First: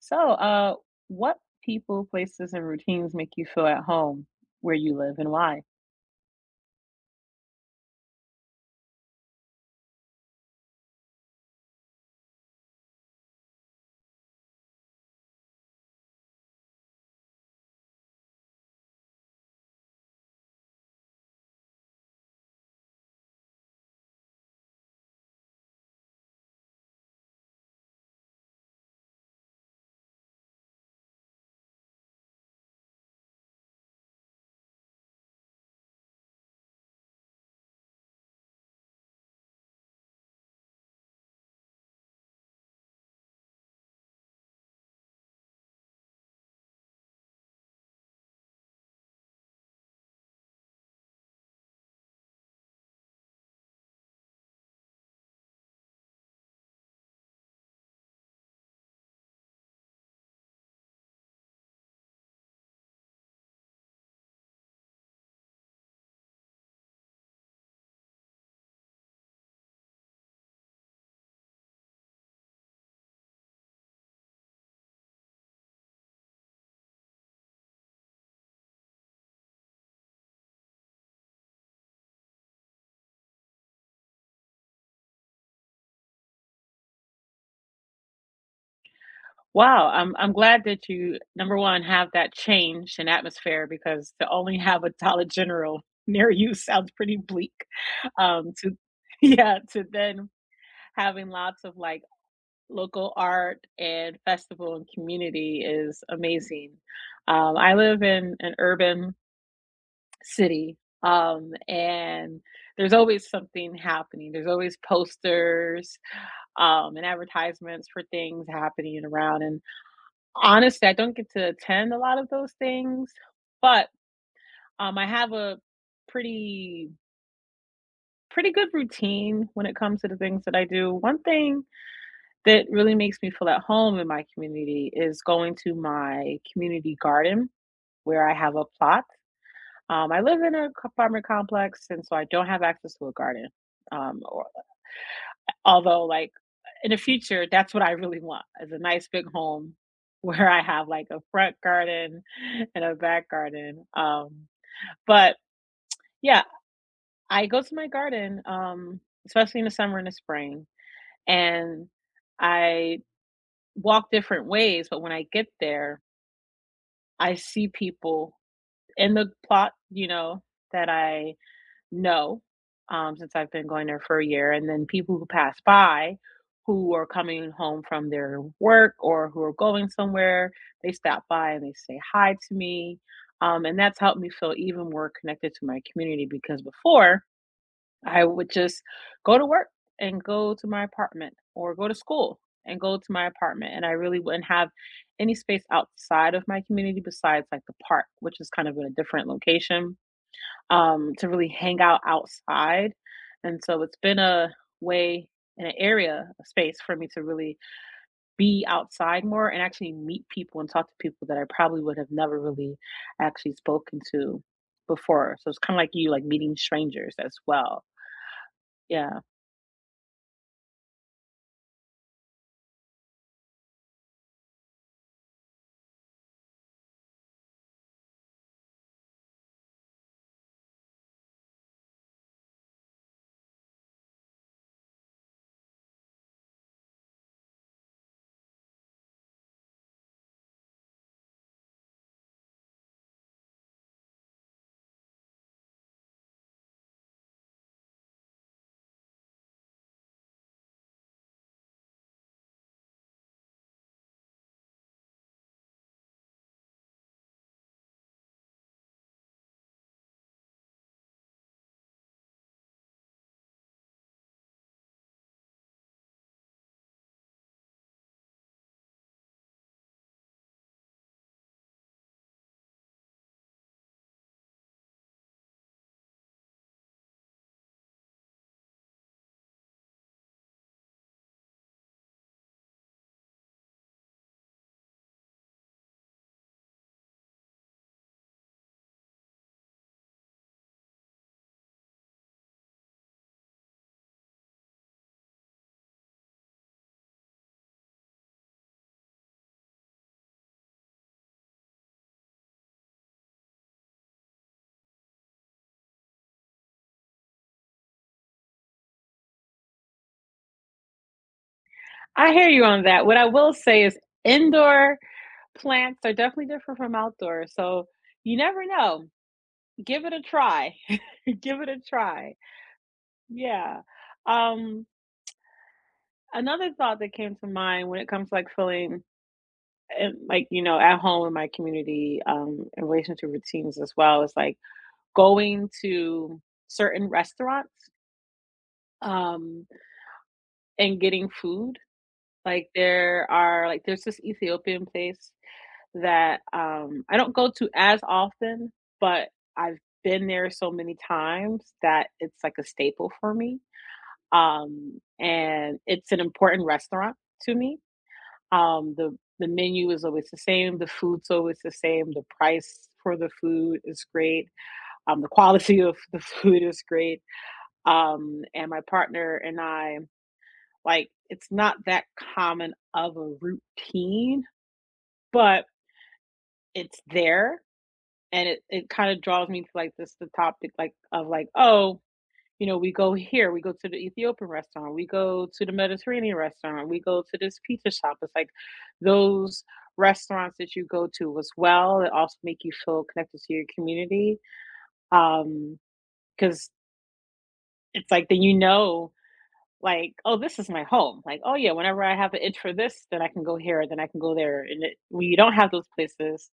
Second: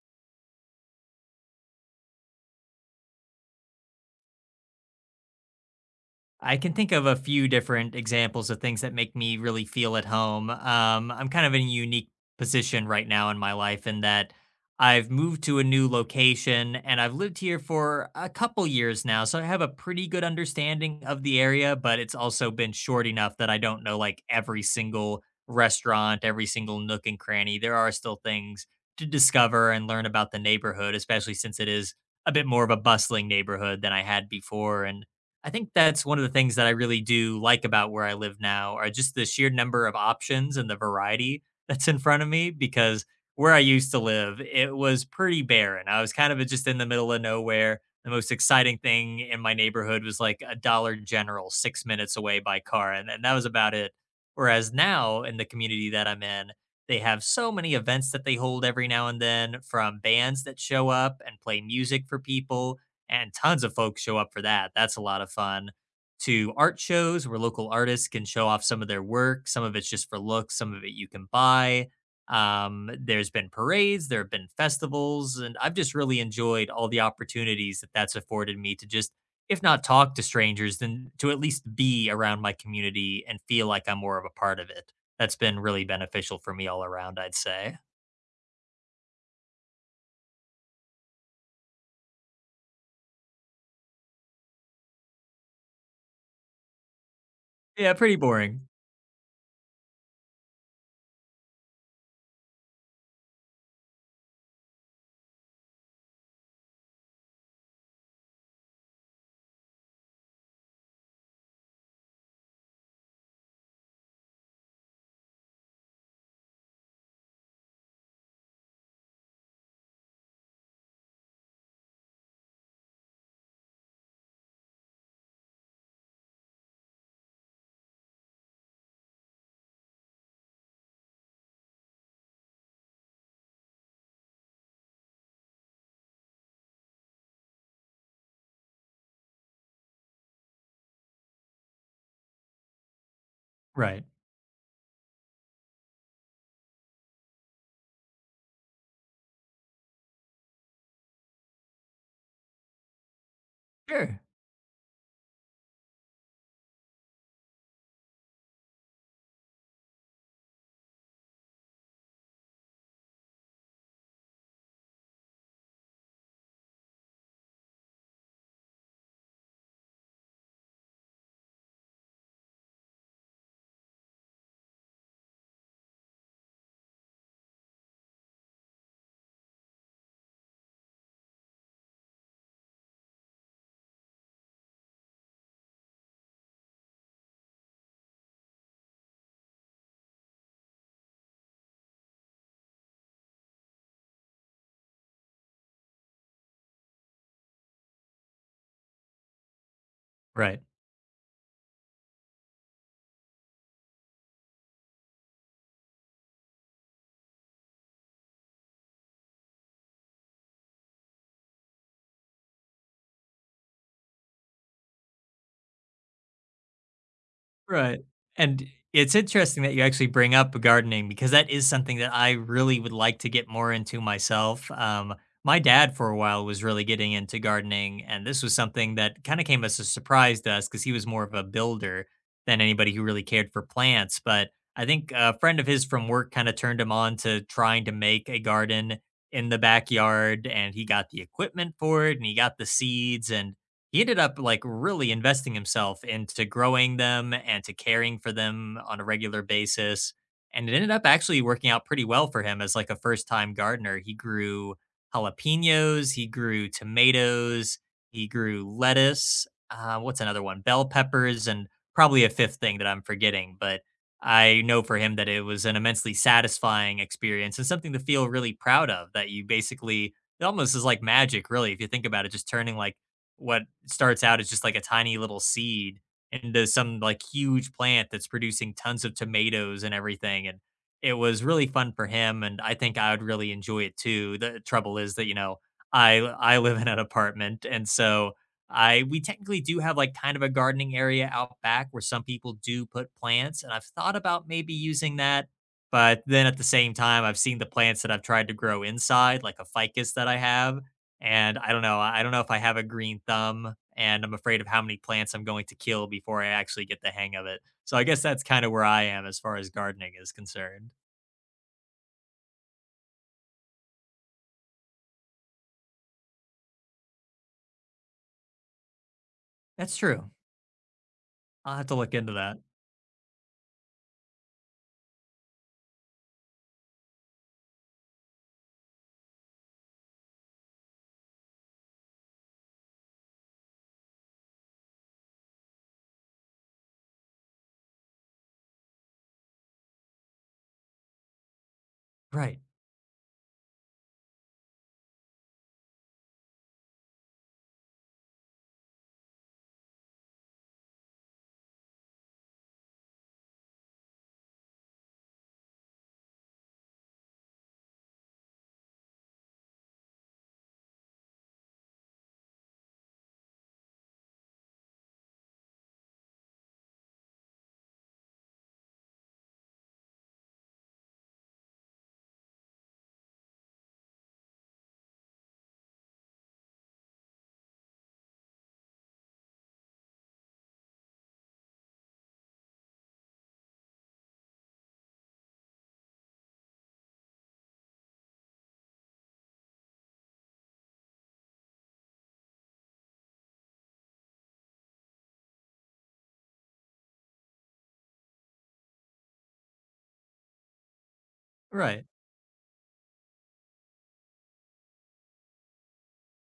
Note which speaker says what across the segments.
Speaker 1: So, uh, what people, places, and routines make you feel at home where you live and why?
Speaker 2: I can think of a few different examples of things that make me really feel at home. I'm kind of in a unique position right now in my life in that I've moved to a new location and I've lived here for a couple years now. So I have a pretty good understanding of the area, but it's also been short enough that I don't know like every single restaurant, every single nook and cranny. There are still things to discover and learn about the neighborhood, especially since it is a bit more of a bustling neighborhood than I had before. And I think that's one of the things that I really do like about where I live now are just the sheer number of options and the variety that's in front of me because where I used to live, it was pretty barren. I was kind of just in the middle of nowhere. The most exciting thing in my neighborhood was like a Dollar General 6 minutes away by car, and that was about it. Whereas now in the community that I'm in, they have so many events that they hold every now and then from bands that show up and play music for people and tons of folks show up for that. That's a lot of fun. To art shows where local artists can show off some of their work. Some of it's just for looks, some of it you can buy. There's been parades, there have been festivals, and I've just really enjoyed all the opportunities that that's afforded me to just, if not talk to strangers, then to at least be around my community and feel like I'm more of a part of it. That's been really beneficial for me all around, I'd say.
Speaker 1: Wow, I'm glad that you number one have that change in atmosphere because to only have a Dollar General near you sounds pretty bleak.
Speaker 2: Yeah, pretty boring.
Speaker 1: To yeah, to then having lots of local art and festival and community is amazing. I live in an urban city. And there's always something happening. There's always posters and advertisements for things happening around. And honestly, I don't get to attend a lot of those things, but I have a pretty pretty good routine when it comes to the things that I do. One thing that really makes me feel at home in my community is going to my community garden where I have a plot. I live in a c apartment complex, and so I don't have access to a garden.
Speaker 2: Right.
Speaker 1: Or although, like, in the future, that's what I really want, is a nice big home where I have, like, a front garden and a back garden.
Speaker 2: Sure.
Speaker 1: But, yeah, I go to my garden, especially in the summer and the spring, and I walk different ways, but when I get there, I see people in the plot, you know, that I No, since I've been going there for a year, and then people who pass by who are coming home from their work or who are going somewhere, they stop by and they say hi to me. And that's helped me feel even more connected to my community because before I would just go to work and go to my apartment or go to school and go to my apartment. And I really wouldn't have any space outside of my community besides like the park, which is kind of in a different location,
Speaker 2: Right.
Speaker 1: to really hang out outside. And so it's been a way and an area, a space for me to really be outside more and actually meet people and talk to people that I probably would have never really actually spoken to before. So it's kind of like you, like meeting strangers as well.
Speaker 2: Right, and it's
Speaker 1: Yeah,
Speaker 2: interesting that you actually bring up gardening because that is something that I really would like to get more into myself. My dad for a while was really getting into gardening, and this was something that kind of came as a surprise to us because he was more of a builder than anybody who really cared for plants. But I think a friend of his from work kind of turned him on to trying to make a garden in the backyard, and he got the equipment for it, and he got the seeds, and he ended up like really investing himself into growing them and to caring for them on a regular basis, and it ended up actually working out pretty well for him. As like a first time gardener, he grew jalapenos, he grew tomatoes, he grew lettuce, what's another one, bell peppers, and probably a fifth thing that I'm forgetting. But I know for him that it was an immensely satisfying experience and something to feel really proud of, that you basically, it almost is like magic really if you think about it, just turning like what starts out as just like a tiny little seed into some like huge plant that's producing tons of tomatoes and everything. And it was really fun for him. And I think I would really enjoy it too. The trouble is that, you know, I live in an apartment. And so I we technically do have like kind of a gardening area out back where some people do put plants. And I've thought about maybe using that. But then at the same time, I've seen the plants that I've tried to grow inside, like a ficus that I have, and I don't know if I have a green thumb, and I'm afraid of how many plants I'm going to kill before I actually get the hang of it. So I guess that's kind of where I am as far as gardening is concerned.
Speaker 1: I hear you on that. What I will say is indoor plants are definitely different from outdoor. So you never know.
Speaker 2: That's
Speaker 1: Give it a
Speaker 2: true.
Speaker 1: try. Give it
Speaker 2: I'll
Speaker 1: a
Speaker 2: have to look into
Speaker 1: try.
Speaker 2: that.
Speaker 1: Yeah. Um, Another thought that came to mind when it comes to like feeling and you know at home in my community in relation to routines as well is going to certain restaurants um and getting food.
Speaker 2: Right.
Speaker 1: There are there's this Ethiopian place that I don't go to as often, but I've been there so many times that it's like a staple for me, and it's an important restaurant to me. The menu is always the same. The food's always the same. The price for the food is great. The quality of the food is great. And my partner and I, like it's not that common of a routine, but it's there, and it kind of draws me to like this the topic like of like oh, you know, we go here, we go to the Ethiopian restaurant, we go to the Mediterranean restaurant, we go to this pizza shop. It's like those restaurants that you go to as well. It also make you feel connected to your community. Um, because it's like then you know, like, oh, this is my home. Like, oh yeah, whenever
Speaker 2: Right.
Speaker 1: I have an itch for this, then I can go here, then I can go there. And it, when you don't have those places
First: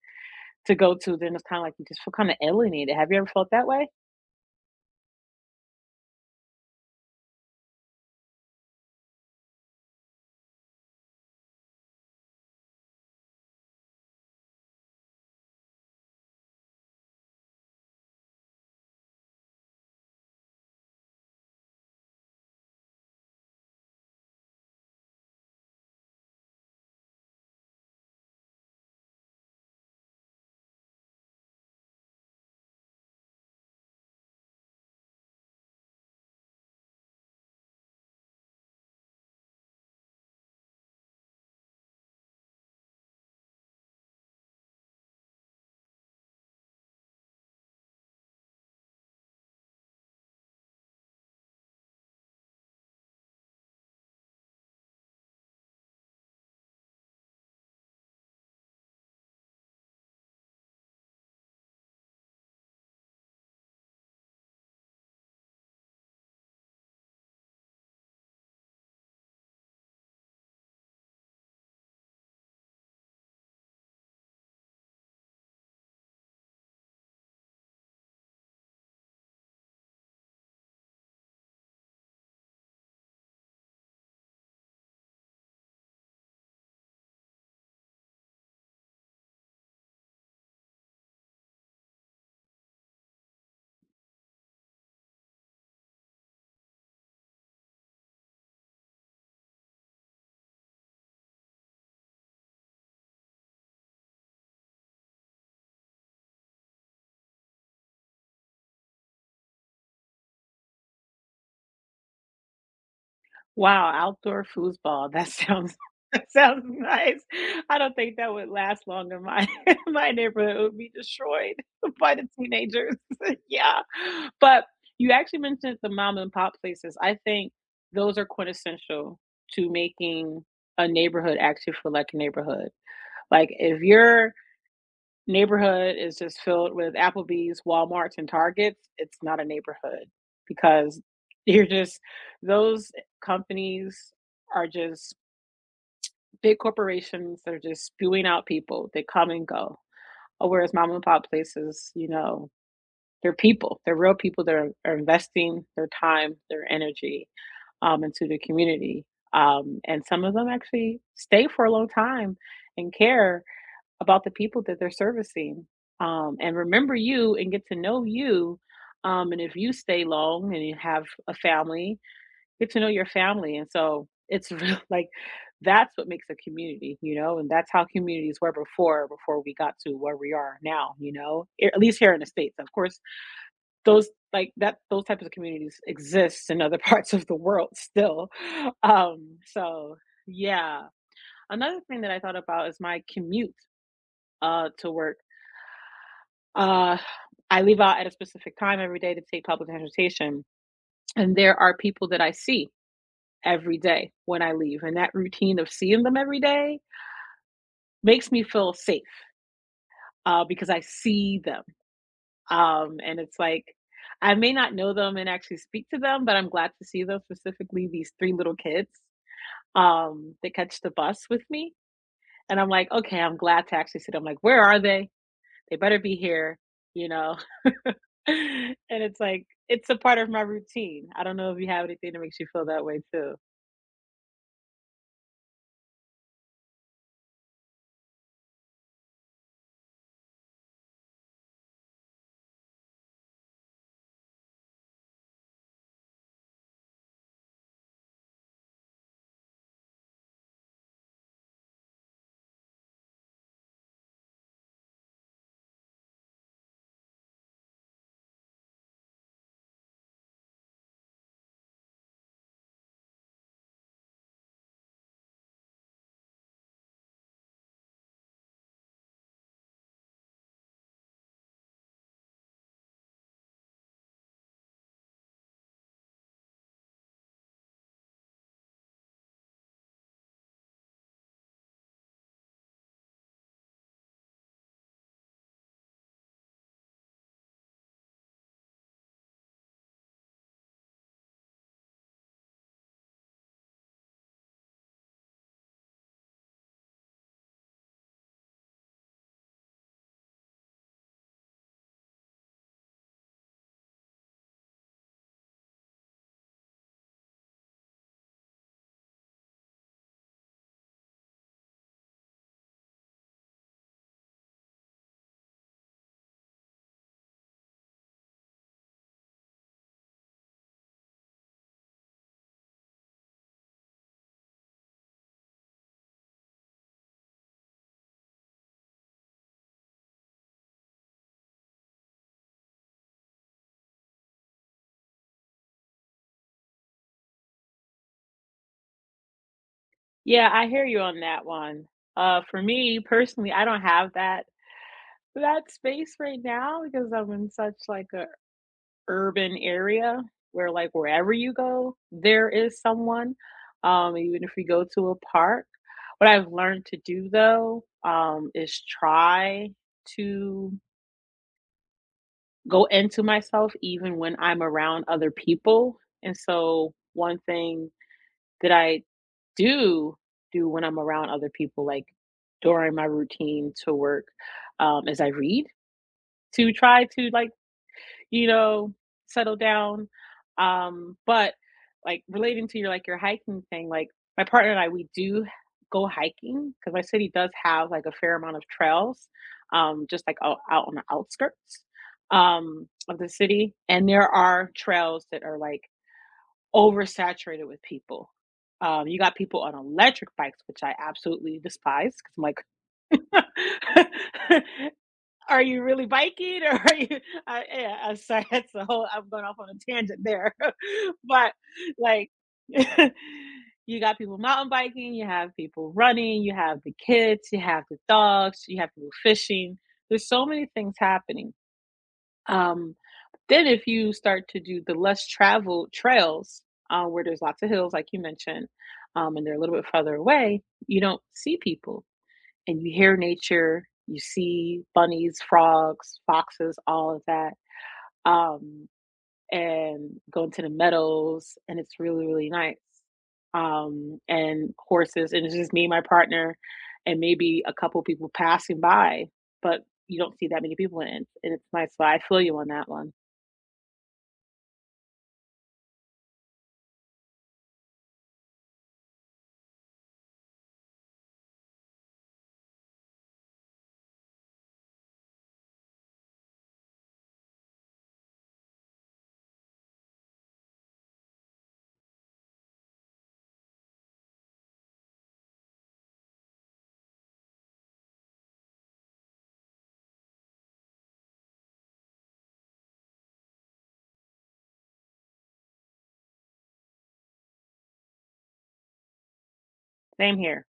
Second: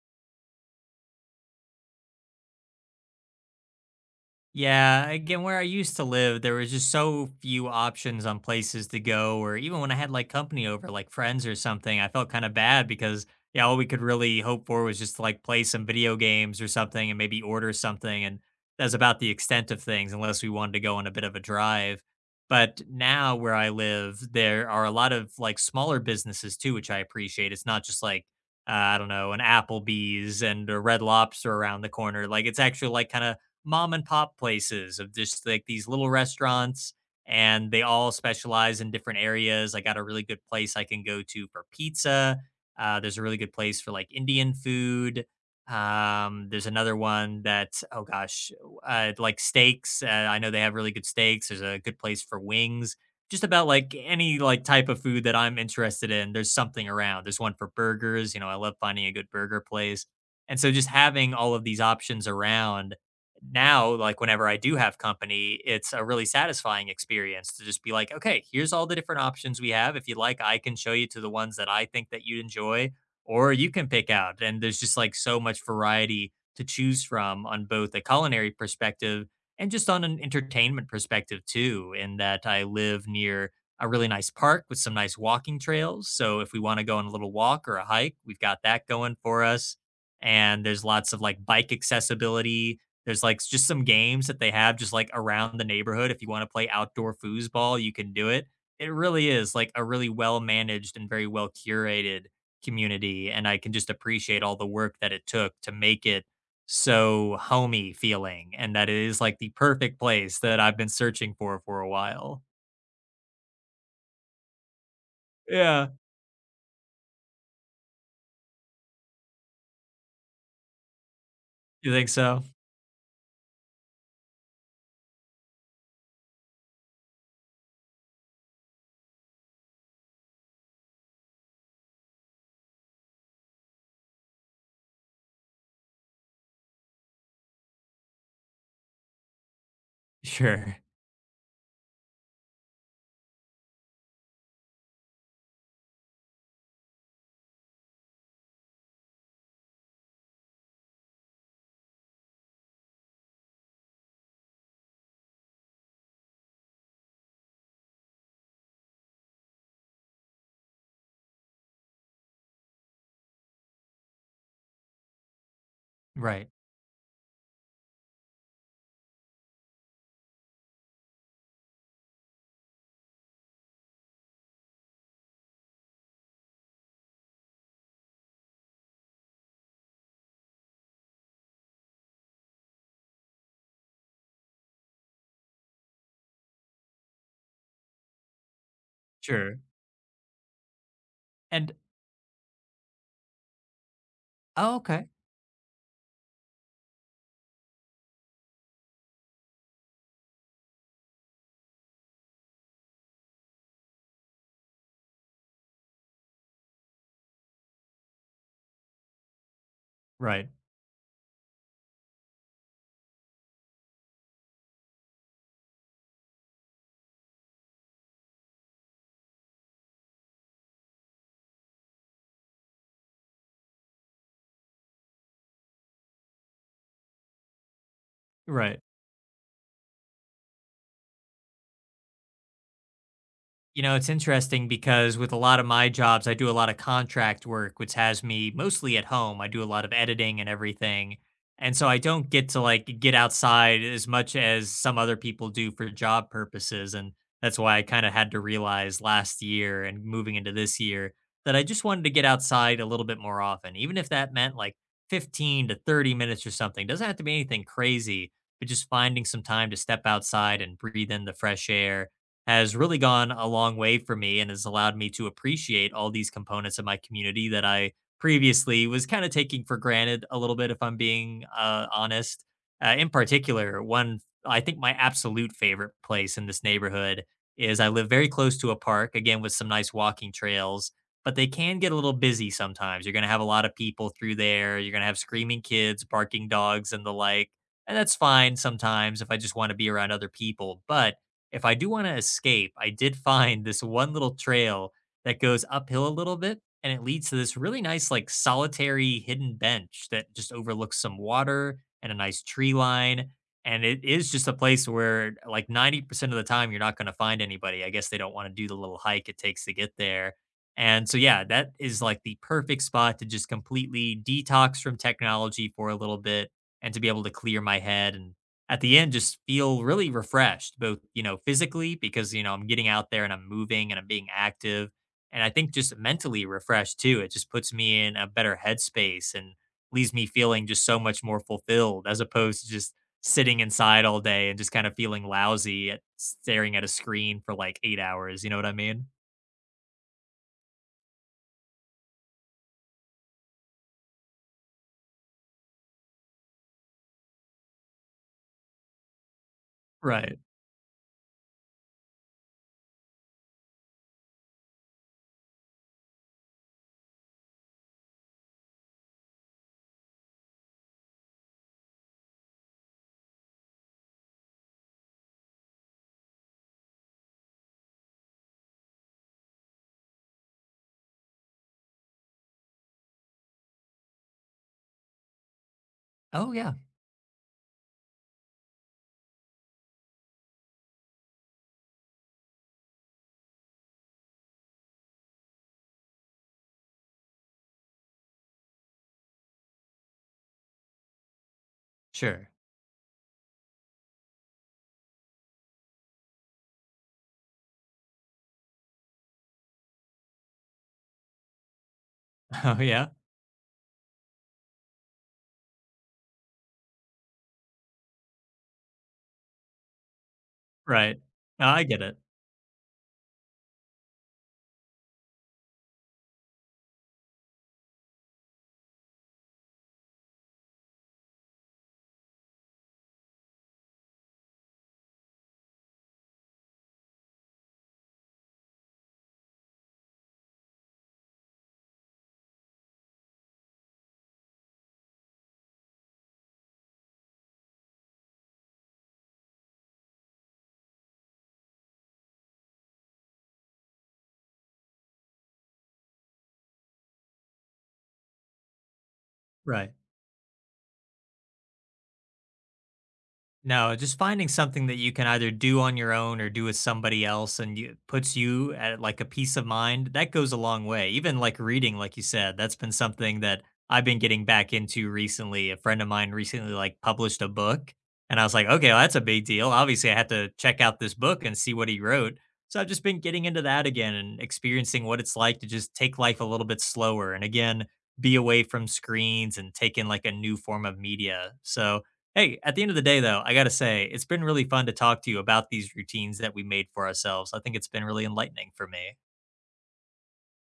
Speaker 1: to go to, then it's kind of like you just feel kind of alienated. Have you ever felt that way?
Speaker 2: Yeah, again, where I used to live, there was just so few options on places to go, or even when I had like company over, like friends or something, I felt kind of bad because, yeah, all we could really hope for was just to like play some video games or something and maybe order something. And that's about the extent of things, unless we wanted to go on a bit of a drive. But now where I live, there are a lot of like smaller businesses too, which I appreciate. It's not just like, I don't know, an Applebee's and a Red Lobster around the corner. Like it's actually like kind of mom and pop places of just like these little restaurants, and they all specialize in different areas. I got a really good place I can go to for pizza. There's a really good place for like Indian food. There's another one that, oh gosh, like steaks. I know they have really good steaks. There's a good place for wings. Just about like any like type of food that I'm interested in, there's something around. There's one for burgers. You know, I love finding a good burger place. And so just having all of these options around now, like whenever I do have company, it's a really satisfying experience to just be like, okay, here's all the different options we have. If you like, I can show you to the ones that I think that you'd enjoy, or you can pick out. And there's just like so much variety to choose from on both a culinary perspective and just on an entertainment perspective too, in that I live near a really nice park with some nice walking trails. So if we want to go on a little walk or a hike, we've got that going for us. And there's lots of like bike accessibility, there's, like, just some games that they have just, like, around the neighborhood. If you wanna play outdoor foosball, you can do it. It really is, like, a really well-managed and very well-curated community, and I can just appreciate all the work that it took to make it so homey feeling, and that it is, like, the perfect place that I've been searching for a while.
Speaker 1: Wow, outdoor foosball. That sounds
Speaker 2: Yeah.
Speaker 1: that sounds nice. I don't think that would last long in my in my neighborhood. It would be destroyed
Speaker 2: You think
Speaker 1: by the
Speaker 2: so?
Speaker 1: teenagers. Yeah. But you actually mentioned the mom and pop places. I think those are quintessential to making a neighborhood actually feel like a neighborhood. Like if you're neighborhood is just filled with Applebee's, Walmarts, and Targets, it's not a neighborhood
Speaker 2: Sure.
Speaker 1: because you're just those companies are just big corporations that are just spewing out people. They come and go. Oh, whereas mom and pop places, you know, they're people. They're real people that are investing their time, their energy, into the community. And some of them actually stay for a long time and care about the people that they're servicing,
Speaker 2: Right.
Speaker 1: and remember you and get to know you. And if you stay long and you have a family, get to know your family. And so it's real, like that's what makes a community, you know, and that's how communities were before, before we got to where we are now, you know, a- at least here in the States. Of course, those like that, those types of communities exist in other parts of the world still. Um,
Speaker 2: Sure.
Speaker 1: so yeah.
Speaker 2: And.
Speaker 1: Another thing that I thought about is my commute
Speaker 2: Oh,
Speaker 1: to
Speaker 2: okay.
Speaker 1: work. uh, I leave out at a specific time every day to take public transportation. And there are people that I see every day when I leave. And that routine of seeing them every day makes me feel safe,
Speaker 2: Right.
Speaker 1: because I see them. And it's like, I may not know them and actually speak to them, but I'm glad to see them, specifically these three little kids that catch the bus with me. And I'm like, okay, I'm glad to actually see them. Like, where are they? They better be here, you know? And
Speaker 2: Right.
Speaker 1: it's like, it's a part of my routine. I don't know if you have anything that makes you feel that way too.
Speaker 2: You know, it's interesting because with a lot of my jobs, I do a lot of contract work, which has me mostly at home. I do a lot of editing and everything. And so I don't get to like get outside as much as some other people do for job purposes. And that's why I kind of had to realize last year and moving into this year that I just wanted to get outside a little bit more often, even if that meant like 15 to 30 minutes or something. Doesn't have to be anything crazy, but just finding some time to step outside and breathe in the fresh air has really gone a long way for me and has allowed me to appreciate all these components of my community that I previously was kind of taking for granted a little bit, if I'm being honest. In particular, one, I think my absolute favorite place in this neighborhood is, I live very close to a park, again, with some nice walking trails, but they can get a little busy sometimes. You're going to have a lot of people through there. You're going to have screaming kids, barking dogs, and the like. And that's fine sometimes if I just want to be around other people. But if I do wanna escape, I did find this one little trail that goes uphill a little bit, and it leads to this really nice, like, solitary hidden bench that just overlooks some water and a nice tree line, and it is just a place where, like, 90% of the time, you're not gonna find anybody. I guess they don't wanna do the little hike it takes to get there, and so, yeah, that is, like, the perfect spot to just completely detox from technology for a little bit and to be able to clear my head and at the end just feel really refreshed, both, you know, physically because, you know, I'm getting out there and I'm moving and I'm being active. And I think just mentally refreshed too. It just puts me in a better headspace and leaves me feeling just so much more fulfilled as opposed to just sitting inside all day and just kind of feeling lousy at staring at a screen for like 8 hours. You know what I mean?
Speaker 1: Yeah, I hear you on that one. For me personally, I don't have that space right now because I'm in such like a urban area
Speaker 2: Right.
Speaker 1: where like wherever you go, there is someone. Even if we go to a park. What I've learned to do though, is try to go into myself even when I'm around other people. And so one thing that I do do when I'm around other people, like during my routine to work, is I read
Speaker 2: Oh,
Speaker 1: to
Speaker 2: yeah.
Speaker 1: try to like you know, settle down. But like relating to your like your hiking thing, like my partner and I, we do go hiking because my city does have like a fair amount of trails, just like out on the outskirts
Speaker 2: Sure.
Speaker 1: of the city, and there are trails that are like oversaturated with people. You got people on electric bikes, which I absolutely despise because I'm
Speaker 2: Oh, yeah.
Speaker 1: like, are you really biking or are you I Yeah, I'm sorry, that's a whole I'm going off on a tangent there.
Speaker 2: Right.
Speaker 1: But
Speaker 2: No, I get it.
Speaker 1: like you got people mountain biking, you have people running, you have the kids, you have the dogs, you have people fishing. There's so many things happening. Um, then if you start to do the less traveled trails, where there's lots of hills, like you mentioned, and they're a little bit further away, you don't see people and you hear nature, you see bunnies, frogs, foxes, all of that, um, and go into the meadows, and it's really, really nice. And horses, and it's just me, my partner, and maybe a couple people passing by, but
Speaker 2: Right.
Speaker 1: you don't see that many people in it, and it's nice. So I feel you on that one.
Speaker 2: No, just finding something that you can either do on your own or do with somebody else and you, puts you at like a peace of mind, that goes a long way. Even like reading, like you said, that's been something that I've been getting back into recently. A friend of mine recently like published a book, and I was like, okay, well, that's a big deal. Obviously, I had to check out this book and see what he wrote. So I've just been getting into that again and experiencing what it's like to just take life a little bit slower and again, be away from screens and take in like a new form of media. So, hey, at the end of the day, though, I got to say, it's been really fun to talk to you about these routines that we made for ourselves. I think it's been really enlightening for me.
Speaker 1: Same here.